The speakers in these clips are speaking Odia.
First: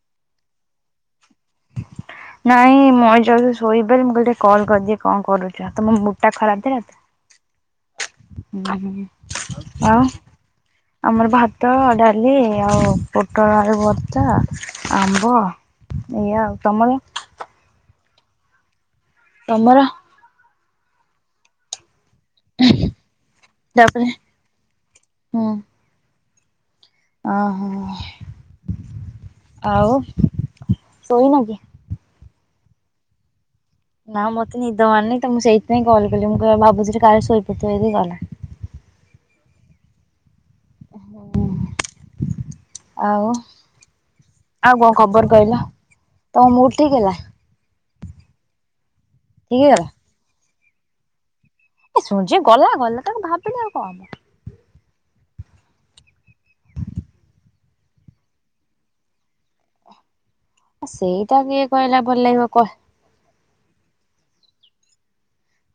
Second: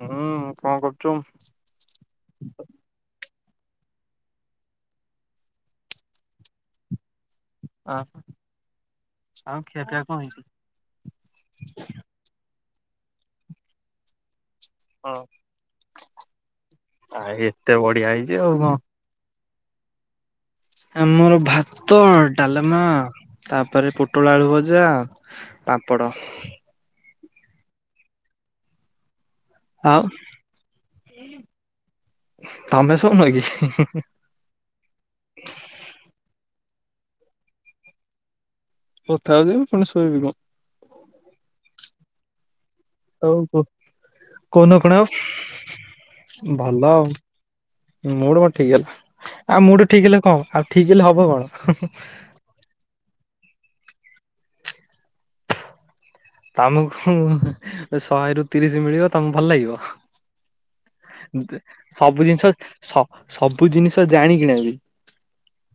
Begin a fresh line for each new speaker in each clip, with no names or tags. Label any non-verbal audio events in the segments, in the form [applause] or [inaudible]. ହୁଁ କଣ କରୁଛୁ?
ନାଇଁ ମଇଁ ଯ ଶୋଇବ ମୁଁ ଗ ଟେ କଲ କରିଦିଏ କଣ କରୁଛ ମୋ ମୁଟ ଟା ଖରାପ ଥିଲା ତ
ଖିଆ ପିଆ
ଆଉ
କଣ ହେଇଛି?
ଆମର ଭାତ ଡାଲି ଆଉ। ପୋଟଳ ଭତା ଆମ୍ବ ଇଆ ଆଉ ତମର?
ଯେ ହଉ କଁ
ତମର?
ଆମର ଭା ଭ ତ ଡାଲମା ତାପରେ ପୋଟଳ ଆଳୁ ଭଜା ପାପଡ଼।
ଓ ହୋ। ଆଉ ଶୋଇନ କି?
ତମେ ସଉନ କି?
ନା ମତେ ନିଦ ମାରନି ତ ମୁଁ ସେଇଥିପାଇଁ କଲ୍ କଲି ମୁଁ ବାବୁରେ କାହାର ଶୋଇପାରୁଥିବଇି ଗଲା।
ଓ ତା ବି ପୁଣି ସୋଇବି ମୁଁ
ହଁ
ହଉ କହୁ
ଆଉ
କୁହୁନୁ, କଣ
ଖବର କହିଲ ତମ ମୁଡ୍
ଭଲ
ଠିକ୍
ଆଉ।
ହେଲା
ମୁଡ କଣ ଠିକ ହେଲା
ଠିକ୍
ଆଉ
ହେଇଗଲା।
ମୁଠ, ଠିକ ହେଲେ କଣ ଆଉ ଠିକ ହେଲେ ହବ କଣ?
ଯିଏ ଗଲା ଗଲା ତାକୁ ଭାବବିନି ଆଉ କଣ
ତମକୁ ଶହେ ରୁ ତିରିଶ ମିଳିବ ତମକୁ ଭଲ ଲାଗିବ?
ସେଇଟା କିଏ କହିଲା ଭଲ
ସବୁ
ଲାଗିବ
ଜିନିଷ
କ
ସ ସବୁ ଜିନିଷ ଜାଣିକିନା ବି।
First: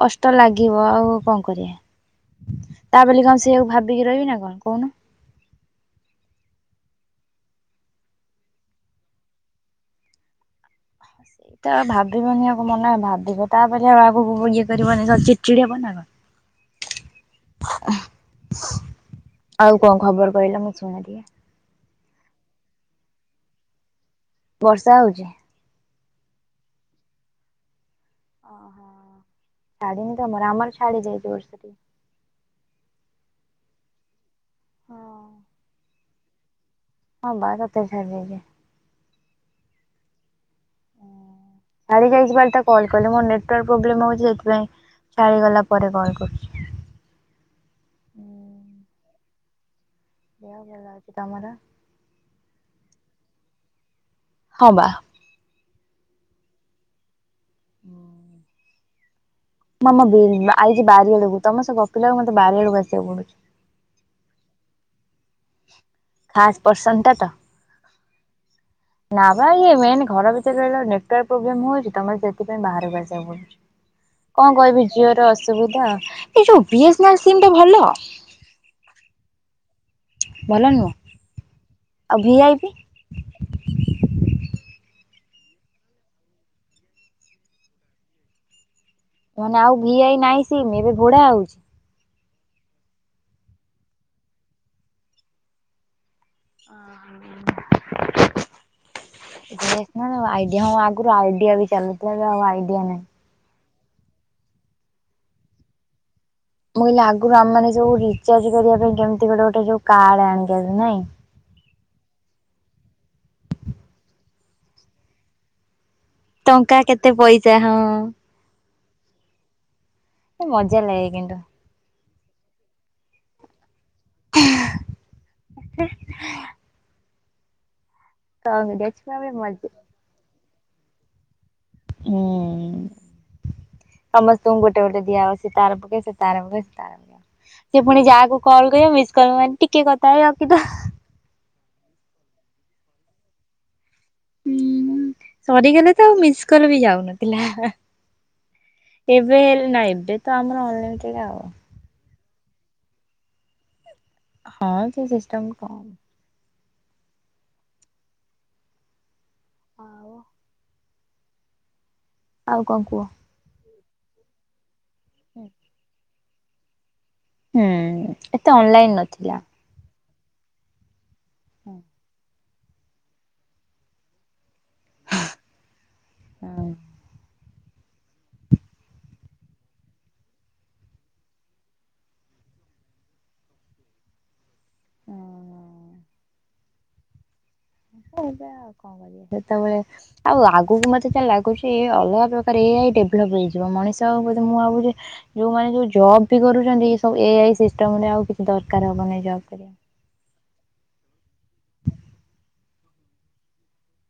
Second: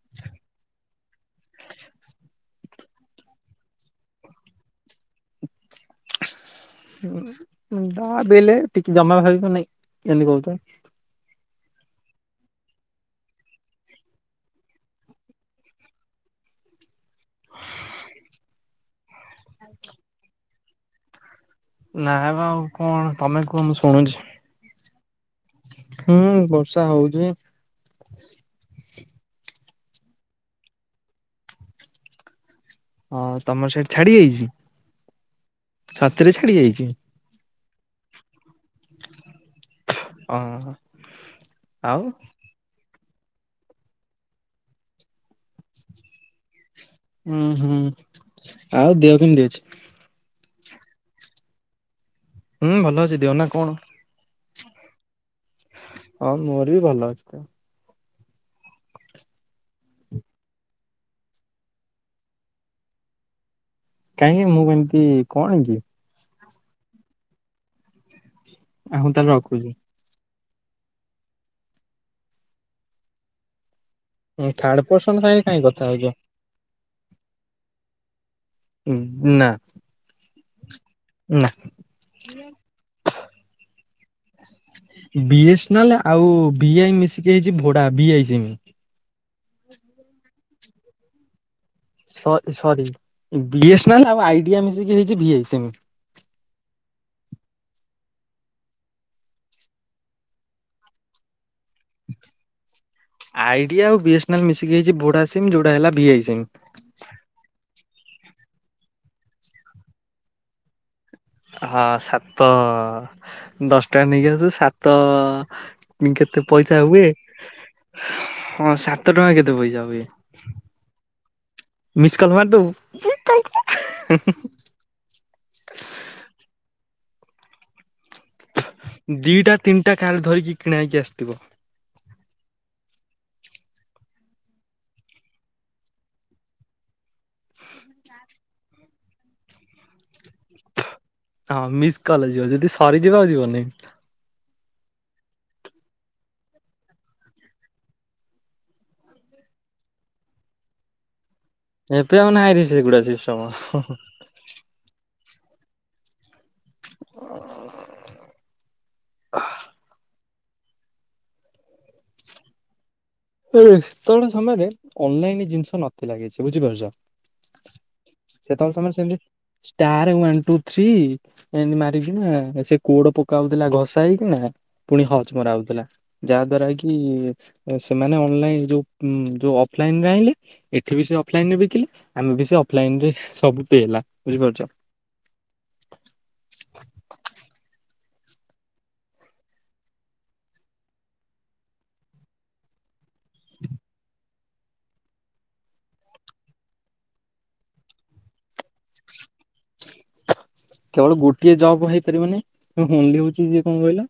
କଷ୍ଟ ଲାଗିବ ଆଉ କଣ କରିବା। ତା ବୋଲି କଣ ସେଆକୁ ଭାବିକି ରହିବି ନା କଣ କହୁନ?
ଯାବି ହେଲେ ଟିକେ ଜମା ଭାବିବ ନାଇଁ ଏମିତି କହୁଛ!
ସେଇଟା ଆଉ ଭାବିବନି ଆଗ ମନ ଭାବିବ ତାପ ଆଉ ଆଗକୁ ଇଏ କରିବନି ସ ଚିଡିଚିଡି ହବ ନା ଆଉ କଣ ଖବର କହିଲ ମୁଁ ଶୁଣେ!
ନାଇ ଆଉ କଣ ତମେ କୁହ ମୁଁ ଶୁଣୁଛି।
ବର୍ଷା ହଉଛି?
ହୁଁ ବର୍ଷା ହଉଚି।
ଓହୋ ଛାଡ଼ିନି ତମର ଆମର ଛାଡ଼ି ଯାଇଛି ବର୍ଷା।
ହଁ ତମର ସେଇଠି ଛାଡି ଯାଇଛି? ସତରେ ଛାଡି ଯାଇଛି।
ହଁ ବାରତେ ଛାଡ଼ି ଯାଇଛି।
ହିଁ।
ସରି ଯାଇଛି ବୋଲି କଲ୍ ଟା କହିଲ ମୋର ନେଟୱର୍କ ପ୍ରୋବ୍ଲେମ ହଉଛି, ସେଥିପାଇଁ ଛାଡ଼ିଗଲା ପରେ କଲ୍ କରୁଛି।
ହୁଁ ହୁଁ, ଆଉ ଦେହ କେମିତି ଅଛି?
ଦେହ ଭଲ ଅଛି। ତମର?
ହୁଁ ଭଲ ଅଛି ଦିହ ନା କଣ?
ହଁ ବା।
ହଁ ମୋର ବି ଭଲ ଅଛି ତ।
ମାମା ବି ଆଇଛି ବାରି ଆଡକୁ ତମ ସ ଗପିଲାକୁ ମତେ ବାରି ବେଳକୁ ଆସିବାକୁ ପଡୁଛି।
କାହିଁକି ମୁଁ କେମିତି କଣ ହେଇଛି?
ଖାସ ପର୍ସନ ଟା ତ
ଆ ମୁଁ ତାହେଲେ
ନାବା
ରଖୁଛି।
ଇଏ ମନ୍ ଘର ଭିତ ନେଟୱର୍କ ପ୍ରୋବ୍ଲେମ ହଉଛି ତ ମୋତେ ସେଥିପାଇ ବାହାରକୁ ଆସିବାକୁ ପଡୁଛି। କଣ
ଥାର୍ଡ
କହିବି ଜିଓ
ପର୍ସନ
ର
ସାଙ୍ଗେ କାହିଁ କଥା
ଅସୁବିଧା
ହଉଛ?
ଏ ଯୋଉ B S N L sim ଟା ଭଲ?
ହଁ ନା।
ଭଲ ନୁହଁ।
ନା।
ଆଉ ଭଆଇପି?
ବିସ୍ନାଲ୍ ଆଉ ବିଆଇ ମିଶିକି ହେଇଛି ଭଡା ବିଇ ସିମ
ମାନେ ଆଉ ଭିଆଇ ନାହିଁ ସିମ୍ ଏବେ ଭୋଡା ହଉଛି।
ସ ସରି ବିଏସ୍ନାଲ ଆଉ ଆଇଡ଼ିଆ ମିଶିକି ହେଇଛି ଭିଆଇ ସୀମ୍
ହଁ। ଆଇଡିଆ ହଁ ଆଗରୁ ଆଇଡିଆ ବି ଚାଲୁଥିଲା ଏବେ ଆଉ ଆଇଡିଆ ନାଇଁ।
ଆଇଡିଆ ଆଉ ବିଏସ୍ନାଲ୍ ମିଶିକି ହେଇଛି ବୋଡ଼ା ସିମ୍ ଯେଉଟା ହେଲା ବି ଆଇ ସିମ୍।
ମୁଁ କହିଲି ଆଗରୁ ଆମ ମାନେ ସବୁ ରିଚାର୍ଜ କରିବା ପାଇଁ କେମିତି ଗୋଟେ ଗୋଟେ ଯୋ କାର୍ଡ ଆଣିକି ଆସୁ ନାଇଁ?
ହଁ ସାତ ଦଶଟାରେ ନେଇକି ଆସୁ ସାତ କେତେ
ଟଙ୍କା
ପଇସା ହୁଏ
କେତେ ପଇସା
ହଁ ସାତ ଟଙ୍କା କେତେ ପଇସା ହୁଏ।
ମଜା ଲାଗେ କିନ୍ତୁ।
ମିସ୍ କଲ୍ ମାରିଦେବୁ ପୁଣି [inaudible]
କାଉଁରୀଆ ଛୁଆ ବେଳେ
ଦିଟା
ମଜା।
ତିନିଟା କାର୍ଡ ଧରିକି କିଣା ହେଇକି ଆସିଥିବ।
ହଁ। ସମସ୍ତଙ୍କୁ ଗୋଟେ ଗୋଟେ ଦିଆହେବ, ସିଏ ତାର ପକେଇବା ସିଏ ତାର ପକେଇବ ସିଏ ତାର ପକେଇବ। ସେ ପୁଣି ଯାହାକୁ କଲ୍ କରିବ ମିସ୍ କଲ୍ ମାରିବ ଟିକେ କଥା ହେଇ ରଖିଦବ।
ହଁ ମିସ୍ କଲ୍ ଯିବ ଯଦି ସରିଯିବ ଆଉ ଯିବନି।
ହୁଁ ସରିଗଲେ ତ ଆଉ ମିସ୍କଲ୍ ବି ଯାଉନଥିଲା। ଏବେ ନାଇଟ ଡେ ତ ଆମର ଅନଲିମିଟେଡ ଆଉ
ଏବେ ଆଉ ନାହିଁରେ ସେଗୁଡା ସେ ସିଷ୍ଟମ ସବୁ
ହଁ ସେ ସିଷ୍ଟମ କଣ?
ଓହ ହାଃ।
ଆଉ ଆଉ କଣ କୁହ?
[unintelligible] ସେତେବେଳେ ସମୟରେ ଅନଲାଇନ ଜିନିଷ ନଥିଲା କିଛି ବୁଝିପାରୁଛ।
ହୁଁ ଏତେ
ସେତେବେଳେ ସମୟରେ
ଅନଲାଇନ
ସେମିତି
ନଥିଲା।
ଷ୍ଟାର ୱାନ୍ ଟୁ ଥ୍ରୀ ଏନି ମାରିକିନା ସେ କୋଡ ପକାଉଥିଲା ଘସା ହେଇକିନା। ପୁଣି ହଜ ମରା ହଉଥିଲା ଯାହା ଦ୍ଵାରା କି? ସେମାନେ ଅନଲାଇନ ଯୋଉ ଉଁ ଯୋଉ ଅଫଲାଇନ ରେ ଆଣିଲେ ଏଠି ବି ସେ ଅଫଲାଇନ ରେ ବିକିଲେ ଆମେ ବି ସେ ଅଫଲାଇନ ଯେ ସବୁ ପେ ହେଲା ବୁଝିପାରୁଛ। [inaudible]
[unintelligible] ସେତେବେଳେ ଆଉ ଆଗକୁ ମତେ କାଇଁ ଲାଗୁଚି ଅଲଗା ପ୍ରକାର ଏ ଆଇ ଡେଭଲପ ହେଇଯିବ ମଣିଷ ଆଉ ମୁଁ ବୋଧେ ମୁଁ ଭାବୁଛି ଯୋଉମାନେ ଜବ ବି କରୁଛନ୍ତିୁ ଏସବୁ ଏ ଆଇ ସିଷ୍ଟ ତାମାନେ ଆଉ କିଛି ଦରକାର ହବନି ଜବ କରିବା।
କେବଳ ଗୋଟିଏ ଜବ୍ ହେଇପାରିବନି ହୁଣ୍ଡୀ ହଉଛି ଯିଏ କଣ କହିଲ?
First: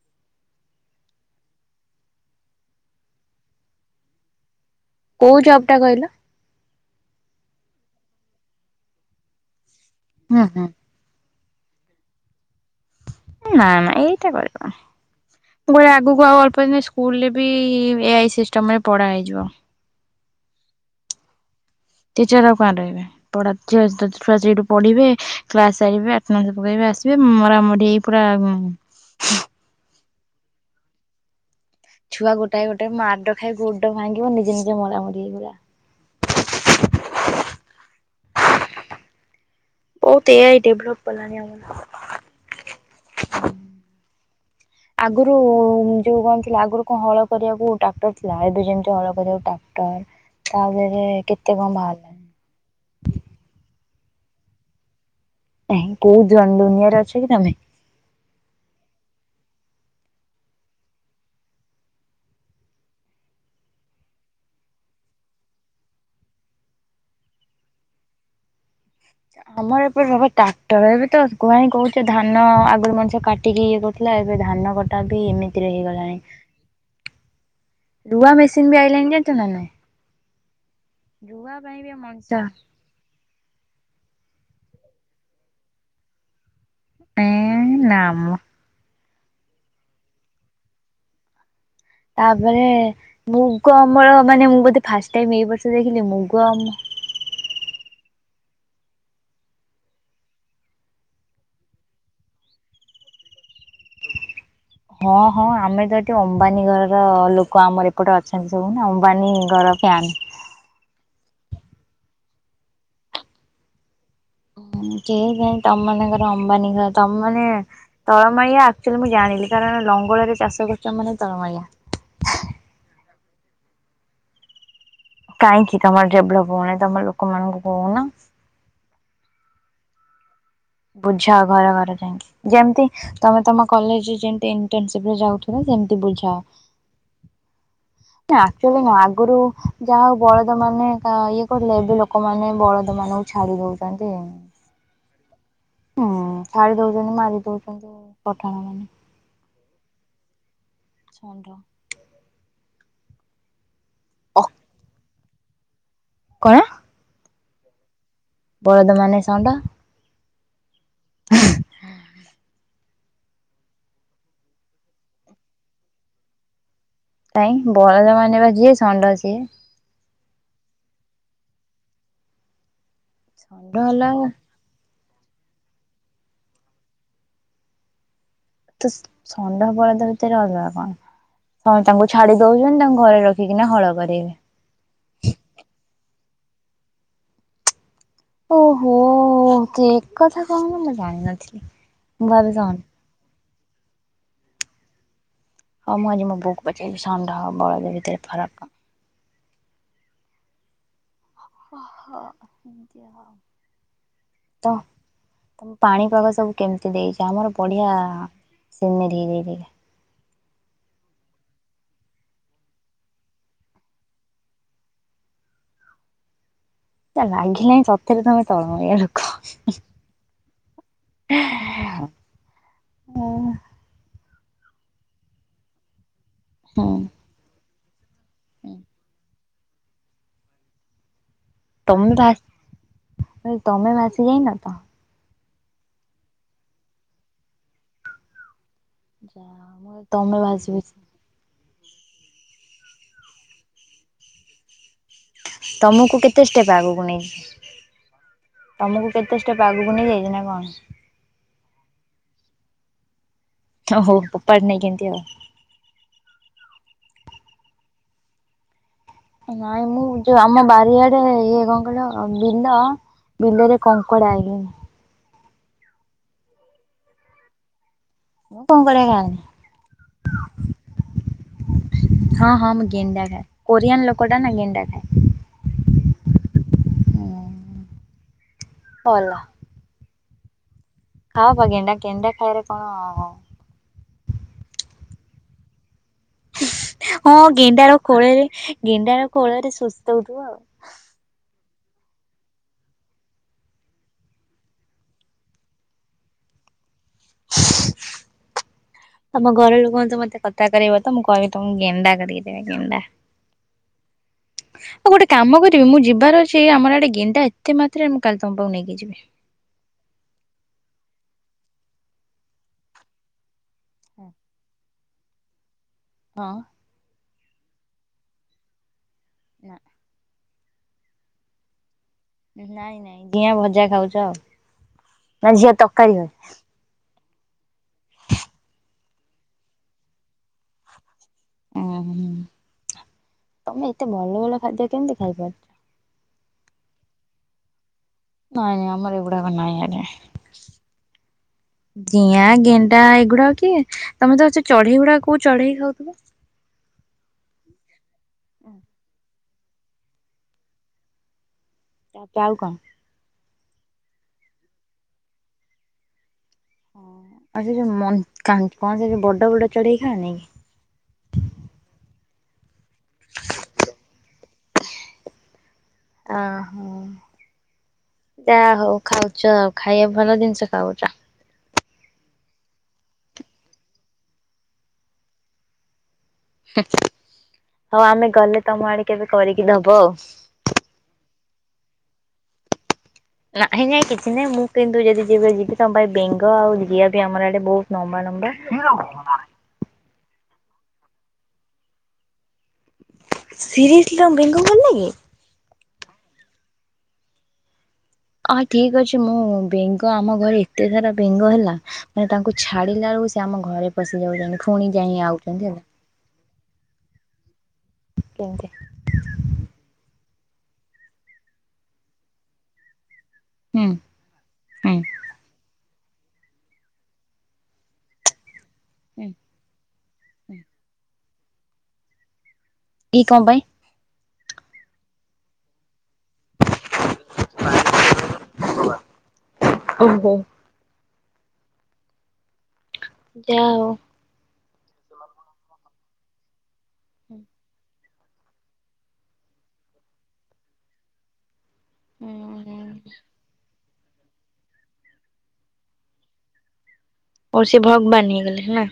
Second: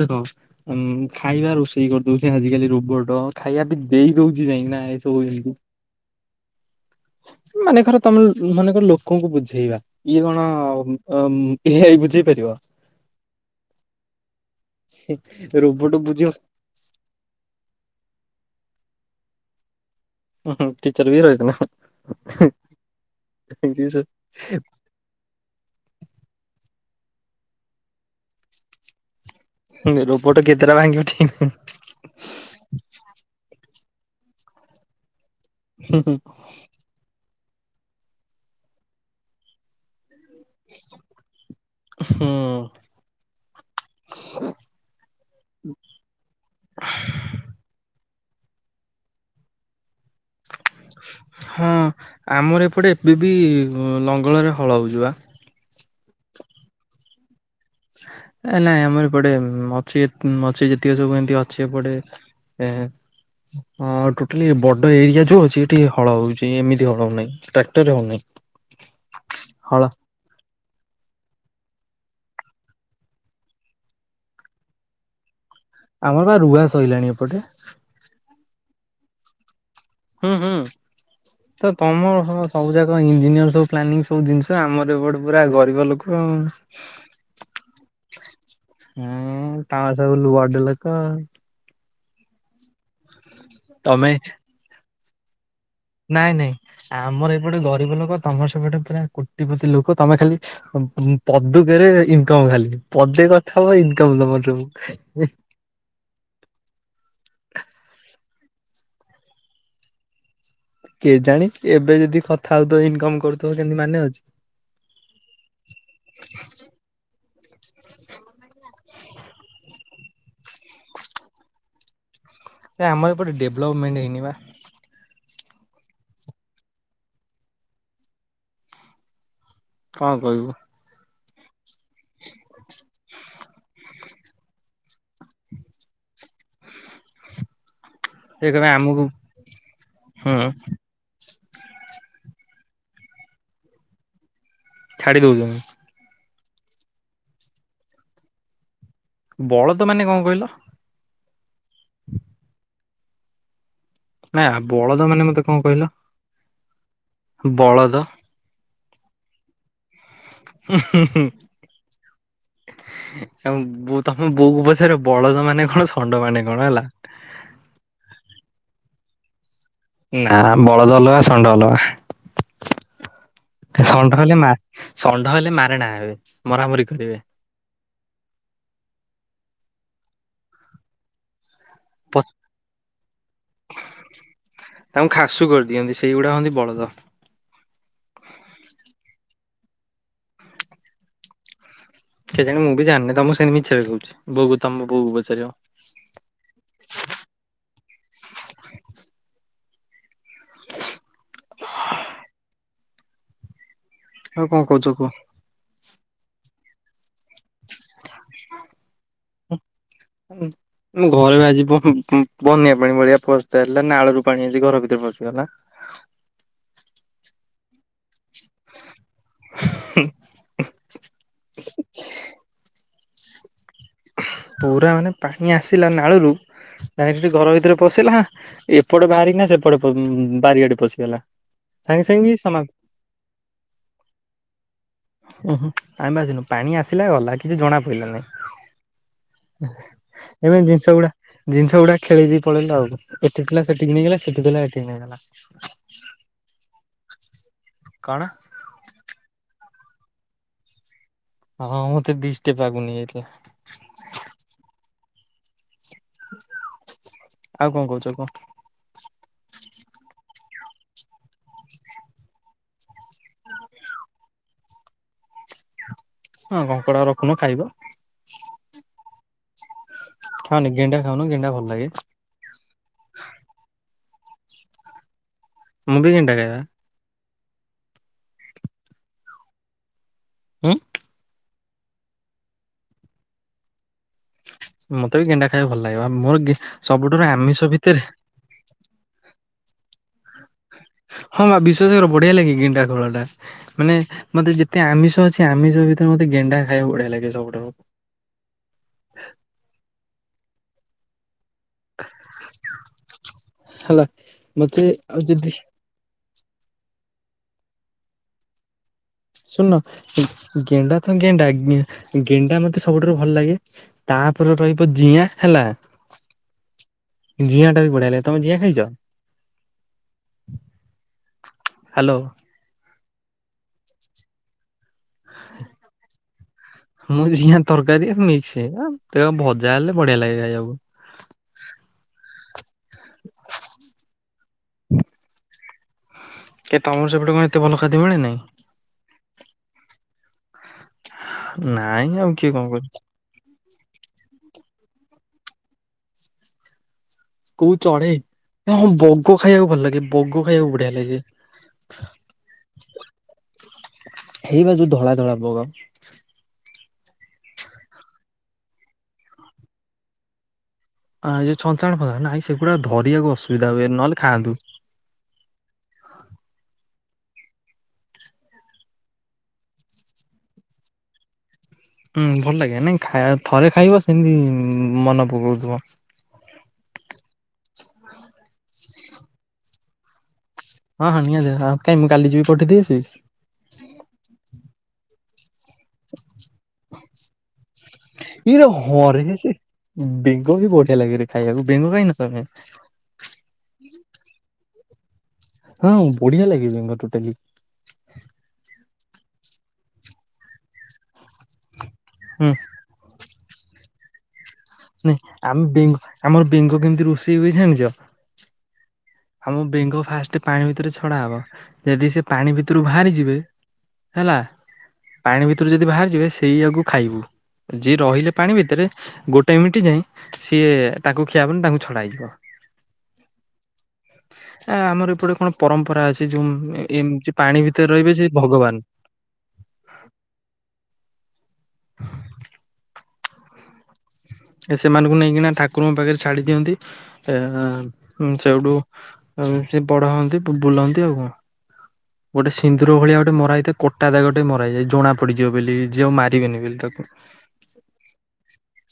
ଦେଖ ଉ ଖାଇବା ରୋଷେଇ କରିଦଉଛି ଆଜିକାଲି ରୋବଟ ଖାଇବା ବି ଦେଇ ଦଉଛି ଯାଇକିନା ଏସବୁ
କୋଉ
ଏମିତି
ଜବ୍ ଟା କହିଲ?
ମାନେକର ତମେ ମନେକର ଲୋକଙ୍କୁ ବୁଝେଇବା ଇଏ
ହୁଁ
କଣ
ହୁଁ।
ଅ ଏ ଆଇ ବୁଝେଇ ପାରିବ।
ନା ନା ଏଇଟା କରି ମୁଁ
ରୋବଟ
ଆଗକୁ
ବୁଝିବ
ଆଉ ଅଳ୍ପ ଦିନ ସ୍କୁଲରେ ବି ଏଇ ସି ଚମେ ପଡା ହେଇଯିବ।
ହଁ ଟିଚର ବି ରହିଗଲ।
ଟିଚର ଆଉ କୁଆଡେ ରହିବେ [unintelligible] ଛୁଆ ସେଠି ପଢିବେ କ୍ଲାସ ସାରିବେ ଆଟନାଶ ପକେଇବେ ଆସିବେ। ସିଏ ମରାମରି ହେଇ ପୁରା
ରବୋଟ କେତେଟା ଭାଙ୍ଗି ଉଠି
ଛୁଆ ଗୋଟାଏ ଗୋଟାଏ ମାଡ ଖାଇ ଗୋଡ ଭାଙ୍ଗିବ ନିଜେ ନିଜେ ମରା ମରି ହେଇଗଲା।
ହୁଁ ହୁଁ।
ବହୁତ ଏ ଆଇ ଡେଭଲପ କଲାଣି ଆମର ଆଗରୁ ଯୋଉ କଣ ଥିଲା ଆଗରୁ କଣ ହଳ କରିବାକୁ ଟ୍ରାକ୍ଟର ଥିଲା ଏବେ ଜେମତି ହଳ କରିବାକୁ ଟାକ୍ଟର।
ହଁ ଆମର ଏପଟେ ଏବେ ବି ହଁ ଲଙ୍ଗଳରେ ହଳ ହେଉଛିବା।
ହେଃ କୋଉ ଜନ ଦୁନିଆରେ ଅଛି କି ତମେ?
ନାଇଁ ଆମର ଏପଟେ ମଛିତ୍ ମଛି ଯେତିକି ସବୁ ଏମିତି ଅଛି ଏପଟେ। ହେଁ। ହଁ ଟୋଟାଲି ବଡ ଏରିଆ ଯୋଉ ଅଛି ଏଠି ହଳ ହଉଛି ଏମିତି ହଳ ହଉନାହିଁ ଟ୍ରାକ୍ଟରରେ ହଉନାହିଁ। ହଳ
ଆମର ଏପଟ ବା ଟାକ୍ଟର ଏବେତ କୁହା କାଏଁ ସେ ଧାନ ଆଗରୁ ମଣିଷ କାଟିକି ଇଏ କରୁଥିଲା ଏବେ ଧାନ କଟା ବି ଏମିତି ଏଥୀରେ ହେଇଗଲାଣି
ଆମର ବା ରୁଆ ସଇଲାଣି ଏପଟେ।
ରୁଆ ମେସିନ ବି ଆଇଲାଣି ଜାଣିଚ କି ନାଇଁ।
ହୁଁ ହୁଁ
ରୁଆ
ତ
ପାଇଁ ବି
ତମର
ମଣିଷ
ସବୁ ଜାକ ଇଞ୍ଜିନିୟର ସବୁ ପ୍ଲାନିଂ ସବୁ ଜିନିଷ ଆମର ଏ ପଟେ ପୁରା ଗରିବ ଲୋକ ଆଉ।
ହେଁ ନାମ।
ହୁଁ ତମର ସୁବୁ ବଡ ଲୋକ।
ତାପରେ ମୁଗ
ତମେ
ଅମଳ ମାନେ ମୁଁ ବୋଧେ ଫାଷ୍ଟାଇମ୍ ଏଇ ବର୍ଷ। ଦେଖିଲି
ନାଇଁ
ମୁଗ
ନାଇଁ
ଅମ
ଆମର ଏପଟେ ଗରିବ ଲୋକ। ତମର ସେପଟେ ପ୍ରାୟ କୋଟି ପତି ଲୋକ ତମେ ଖାଲି ପଦୁକରେ ଇନକମ ଖାଲି ପଦେ ସେ କଥା ଇନକମ୍ ତମର ସବୁ।
ହଁ ହଁ ଆମେ ତ ଏଠି ଅମ୍ବାନୀ ଘରର ଲୋକ ଆମର ଏପଟ ଅଛନ୍ତି ସବୁ ନା ଅମ୍ବାନୀ ଘର ପ୍ୟାନ।
କେଜାଣି ଏବେ ଯଦି କଥା ହଉଥିବ ଇନକମ୍ କରୁଥିବ କେମିତି ମାନେ ଅଛି।
ହୁଁ କେ ଜାଣି ତମମାନଙ୍କର ଅମ୍ବାନୀ ଘ ତମ ମାନେ ତଳମାୟା ଆକ୍ଚୁଆଲି ମୁଁ ଜାଣିଲି କାରଣ ଲଙ୍ଗଳରେ ଚାଷ କରୁଛ ମାନେ ତଳମାୟା।
ଏ ଆମର ଏପଟେ ଡେଭଲପମେଣ୍ଟ ହେଇନି ବା।
କାହିଁକି ତମର ଡେଭଲପ ହଉନି ତମର ଲୋକମାନଙ୍କୁ କହୁନ।
କଣ କହିବୁ?
ବୁଝାଅ ଘର ଘର ଯାଇକି, ଯେମତି ତମେ ତମ କଲେଜରେ ଯେମତି ଇଣ୍ଟର୍ନସିପରେ ଯାଉଥିଲ ସେମିତି ବୁଝାଅ। ନା
ସେ କହିବେ
ଆକ୍ଚୁଆଲି ନା
ଆମକୁ
ଆଗରୁ ଯାହାହଉ
ହୁଁ
ବଳଦ ମାନେ ଇଏ ପର ଏବେ ଲୋକମାନେ ବଳଦ ମାନଙ୍କୁ ଛାଡି ଦଉଛନ୍ତି।
ଛାଡି ଦଉଛନ୍ତି।
ହୁଁ, ଛାଡି ଦଉଛନ୍ତି, ମାରି ଦଉଛନ୍ତି ପଠାଣ ମାନେ।
ବଳଦ ମାନେ କଣ କହିଲ?
ଷଣ୍ଢ।
ନା ବଳଦ ମାନେ ମତେ କ'ଣ କହିଲ?
କ'ଣ?
ବଳଦ।
ବଳଦ ମାନେ ଷଣ୍ଢ।
ଉଁ ହୁଁ ହୁଁ ତମ ବୋଉ ତମ ବୋଉକୁ ପଚାର ବଳଦ ମାନେ କ'ଣ? ଷଣ୍ଢ ମାନେ କ'ଣ? ହେଲା।
କାଇଁ ବଳଦ ମାନେ ବା ଯିଏ ଷଣ୍ଢ ସିଏ।
ନା ବଳଦ ଅଲଗା, ଷଣ୍ଢ ଅଲଗା। ଷଣ୍ଢ ହେଲେ ମା ଷଣ୍ଢ ହେଲେ ମାରେଣା ଏବେ, ମରାମରି କରିବେ।
ତସ୍ ଷଣ୍ଢ ବଳଦ ଭିତରେ ଅଲଗା କ'ଣ? ହଁ ତାଙ୍କୁ
ପ
ଛାଡି ଦଉଛନ୍ତି, ତାଙ୍କୁ ଘରେ ରଖିକିନା ହଳ କରିବେ।
ଏଇଗୁଡା ହନ୍ତି ବଳଦ।
ଓହୋ ସେ କଥା କହୁନ, ମୁଁ ଜାଣିନଥିଲି।
କେ
ଭାବେ
ଜାଣି, ମୁଁ
ଷଣ୍ଢ।
ବି ଜାଣିନି। ତମକୁ ସେମିତି ମିଛରେ କହୁଛି ବୋଉକୁ ତମ ବୋଉକୁ ପଚାରିବ।
ହଉ ମୁଁ ଆଜି ମୋ ବୋଉକୁ ପଚାରିବି, ଷଣ୍ଢ ବଳଦ ଭିତରେ ଫରକ୍ କଣ? ଅହ ହୁଁ [unintelligible]
ଆଉ କଣ
ତ
କହୁଛ କୁହ।
ତମ ପାଣି ପାଗ ସବୁ କେମିତି ଦେଇଛି? ଆମର ବଢିଆ ସିନେରି ହେଇଯାଇଛି।
[unintelligible] ଘରେ ଆଜି ବ ହୁଁ ହୁଁ ବନ୍ୟା ପାଣି ମଳିଆ ପଶଚାଲା ନାଳରୁ ପାଣି ଆସି ଘର ଭିତରେ ପଶିଗଲା।
ତା ଲାଘିଲେ ସତ୍ ସତରେ ତମେ ତଳମଳିଆ ଲୋକ। ହୁଁ। ହୁଁ।
ପୁରା ମାନେ ପାଣି ଆସିଲା ନାଳରୁ
ହୁଁ
ଡାଇରେକ୍ଟ ଘର ଭିତରେ ପସିଲା। ଏପଟେ ବାହାରିକିନା ସେପଟେ ପ ହୁଁ ବାରିଆଡେ ପଶିଗଲା। ସାଙ୍ଗେ
ତମେ ତ
ସାଙ୍ଗେ
ଆସ୍
ସମାପ୍ତ।
ତମେ ଭାସି ଯାଇନ ତ?
ଉୁଁ ହୁଁ ଆମେ ଭାସିନୁ। ପାଣି ଆସିଲା ଗଲା କିଛି ଜଣା ପଡିଲା ନାହିଁ।
ଯା ମ ତମେ
ଏବେ ଜିନିଷ
ଭାସିିମିଶି
ଗୁଡା ଜିନିଷ ଗୁଡା ଖେଳେଇ ଦେଇ ପଳେଇଲୁ ଆଉ। ଏଠି ଥିଲା ସେଠିକି ନେଇଗଲା। ସେଠି ଥିଲା ଏଠି
ତମକୁ କେତେ ଷ୍ଟେପ୍ ଆଗକୁ ନେଇଛି?
କଣ?
ତମକୁ କେତେ ଷ୍ଟେପ୍ ଆଗକୁ ନେଇି ଯାଇଛି ନା କ'ଣ?
ହଁ ମତେ ଦି ଷ୍ଟେପ୍ ଆଗକୁ ନେଇଯାଇଥିଲା।
ଓହୋ ଫୋପାଡ୍ ନାଇଁ କେମତି ଆଉ।
ଆଉ କଣ କହୁଛ କୁହ?
ନାଇଁ ମୁଁ ଯୋଉ ଆମ ବାରିଆଡେ ଇଏ କଣ କହିଲ ବିଲ ବିଲରେ କଙ୍କଡ଼ା ଆ
ହଁ କଙ୍କଡା ରଖୁନ ଖାଇବ
ମୁଁ କଙ୍କଡ଼ା ଖାଏନି।
ଖାଅନି ଗେଣ୍ଡା ଖାଉନ ଗେଣ୍ଡା ଭଲ ଲାଗେ।
ହଁ ହଁ ମୁଁ ଗେଣ୍ଡା ଖାଏ କୋରିଆନ ଲୋକ ଟା ନା ଗେଣ୍ଡା ଖାଏ।
ମୁ ବି ଗେଣ୍ଡା ଖାଏ ବା
ଅଲା
ଉଁ
ଖା ବା, ଗେଣ୍ଡା କେଣ୍ଡା ଖାଇବାରେ କଣ?
ମତେ ବି ଗେଣ୍ଡା ଖାଇବା ଭଲ ଲାଗେ। ଖାଇବା ମୋର ସବୁଠାରୁ
ହଁ
ଆମିଷ
ଗେଣ୍ଡାର
ଭିତରେ
କୋଳରେ ଗେଣ୍ଡାର କୋଳରେ ସୁସ୍ଥ ହଉଥିବ ଆଉ
ହଁ ବିଶ୍ୱାସ କର ବଢିଆ ଲାଗେ ଗେଣ୍ଡା ଖୋଳ ଟା ମାନେ ମତେ ଯେତେ ଆମିଷ ଅଛି ଆମିଷ ଭିତରେ ମତେ ଗେ ଗେଣ୍ଡା ଖାଇବାକୁ ବଢିଆ ଲାଗେ। ସବୁଠାରୁ
ତମ ଘର ଲୋକଙ୍କୁ ତ ମତେ କଥା କରେଇ ବତ? କ ତୁମକୁ ଗେଣ୍ଡା କରିକି ଦେବି ଗେଣ୍ଡା।
ହେଲା। ମତେ
ଆଉ ଗୋଟେ
ଯଦି
କାମ କରିବ ମୁଁ ଯିବାର ଅଛି। ଛି ଆମର ଆଡେ ଗେଣ୍ଡା ଏତେ ମାତ୍ରାରେ ମୁଁ କାଲି ତମ ପାଖକୁ ନେଇକି ଯିବି।
ଶୁଣୁନ ଗେଣ୍ଡା ତ ଗେଣ୍ଡା, ଗେଣ୍ଡା ମତେ ସବୁଠାରୁ ଭଲ ଲାଗେ। ତାପରେ ରହିବ ଜିଆଁ ହେଲା।
ହଁ ଅଁ
ଜିଆଟା ବି ବଢିଆ ଲାଗେ, ତମେ ଜିଆ ଖାଇଛ?
[unintelligible]
ହ୍ୟାଲୋ
ନାଇଁ ନାଇଁ ଜିଆଁ ଭଜା ଖାଉଛ ଆଉ ନା ଜିଆଁ ତରକାରୀ ହୁଏ
ମୁଁ ଜିଆଁ ତରକାରୀ ମିକ୍ସ ଭଜା ହେଲେ ବଢିଆ ଲାଗେ ଖାଇଵାକୁ
ଉଁ ହୁଁ ତମେ ଏତେ ଭଲ ଭଲ ଖାଦ୍ୟ କେମିତି ଖାଇପାରୁଛ?
କେ ତମର ସେପଟେ କଣ ଏତେ ଭଲ? ଖାଦ୍ୟ ମିଳେ
ନାଇଁ ନାଇଁ ଆମର ଏଗୁଡାକ ନାଇଁ ଆଡେ
ନାଇଁ ଆଉ
ଜିଆଁ
କିଏ କଣ କରିବ
ଗେଣ୍ଡା ଏଇଗୁଡା କିଏ? ତମେ ତ ସେ ଚଢେଇ ଗୁଡାକ- କୋଉ ଚଢେଇ ଖାଉଥିବ?
କୋଉ ଚଢେଇ, ହଁ ବଗ ଖାଇବାକୁ ଭଲ ଲାଗେ, ବଗ ଖାଇବାକୁ ବଢିଆ ଲାଗେ।
ତାପରେ ଆଉ କଣ?
ହେଇ ବା ଯଉ ଧଳା ଧଳା ବଗ।
ଆଉ ସେ ଯୋଉ କଣ ସେ ବଡ ବଡ ଚଢେଇ ଖାଅନି?
ହଁ ଯୋଉ ଛଞ୍ଚାଣ ଫଞ୍ଚାଣ ନାଇଁ ସେଗୁଡା ଧରିବାକୁ ଅସୁବିଧା ହୁଏ, ନହେଲେ ଖାଆନ୍ତୁ।
[unintelligible] ଆ ହଁ ଯା ହଉ ଖାଉଛ ଆଉ, ଖାଇବା ଭଲ ଜିନିଷ ଖାଉଛ।
ହୁଁ ଭଲ ଲାଗେ ନାଇଁ, ଖାଇବା ଥରେ ଖାଇବ, ସେମିତି ମନେ ପକଉଥିବ।
ହଉ ଆମେ ଗଲେ ତମ ଆଡେ କେବେ କରିକି ଦବ ଆଉ
ହଁ ହଁ ନିହାତୀ ମୁଁ କାଲି ଯିବି ପଠେଇ ଦେଇ ଆସିବି।
ନାଁଇ ନାଇ କିଛି ନାଇଁ ମୁଁ କିନ୍ତୁ ଯଦି ଯିବ ଯିବି ତମ ପାଇଁ ବେଙ୍ଗ ଆଉ ଜିଆ ବି ଆମର ଆଡେ ବହୁତ ଲମ୍ବା
ଇରେ ହଁରେ
ଲମ୍ବା।
ସେ ବେଙ୍ଗ ବି ବଢିଆ ଲାଗେ ରେ ଖାଇବାକୁ ବେଙ୍ଗ ଖାଇନ ତମେ?
ସିରିଅସ୍ଲି ତମକୁ ବେଙ୍ଗ ଭଲ ଲାଗେ?
ହଁ ବଢିଆ ଲାଗେ ବେଙ୍ଗ ଟୋଟାଲି
ଅ ଠିକ ଅଛି ମୁଁ ବେଙ୍ଗ ଆମ ଘରେ ଏତେ ସାରା ବେଙ୍ଗ ହେଲା ଆମେ
ହୁଁ
ତାଙ୍କୁ ଛାଡି ନେବାକୁ ସେମାନେ ଘରେ ପଶି ଯାଉଛନ୍ତି। ପୁଣି ଯାଇ
ନାଇଁ
ଆଉଛନ୍ତି
ଆମେ
ହେଲା।
ବେଙ୍ଗ ଆମର ବେଙ୍ଗ କେମିତି ରୋଷେଇ ହୁଏ ଜାଣିଚ?
କେମିତି
ପାଣି ଭିତରେ ଛଡା ହବ ଯଦି ସେ ପାଣି ଭିତରୁ ବାହାରି ଯିବେ
ହୁଁ
ହେଲା
ହୁଁ
ପାଣି ଭିତୁରୁ ଯଦି ବାହାରି ଯିବେ ସେଇଆକୁ ଖାଇବୁ ଯିଏ ରହିଲେ ପାଣି ବି ତରେ
ହୁଁ
ଗୋଟେ ମିଣ୍ଟି ଯାଇଁ ସିଏ ତାଙ୍କୁ ଖିଆ ହବନି ତାଙ୍କୁ ଛଡା ହେଇଯିବ।
କି କଁ ପାଇଁ?
ଆ ଆମର ଏପଟେ କଣ ପରମ୍ପରା ଅଛି। ଉଁ ଏମିତି ଯିଏ ପାଣି ଭିତରେ ରହିବେ ସେ ଭଗବାନ।
ଓହୋ ତ।
ସେମାନଙ୍କୁ ନେଇକିନା ଠାକୁରଙ୍କ ପାଖରେ ଛାଡି ଦିଅନ୍ତି ତ ହୁଁ ସେଇଠୁ ଉଁ ସେ ବଡ ହୁଅନ୍ତି ବୁଲନ୍ତି ଆଉ କଣ। ଗୋଟେ ସିନ୍ଦୁର ଭଳିଆ ଗୋଟେ ମରା ହେଇତାଏ କ ଟା ଦାଗଟେ ମରା ହେଇଯାଏ ଜଣା ପଡିଯିବ ବୋଲି ଯେ ଆଉ ମାରିବେନି ବୋଲି ତତେ।
ଓ ସେ ଭଗବାନ୍ ହେଇଗଲେ ନା।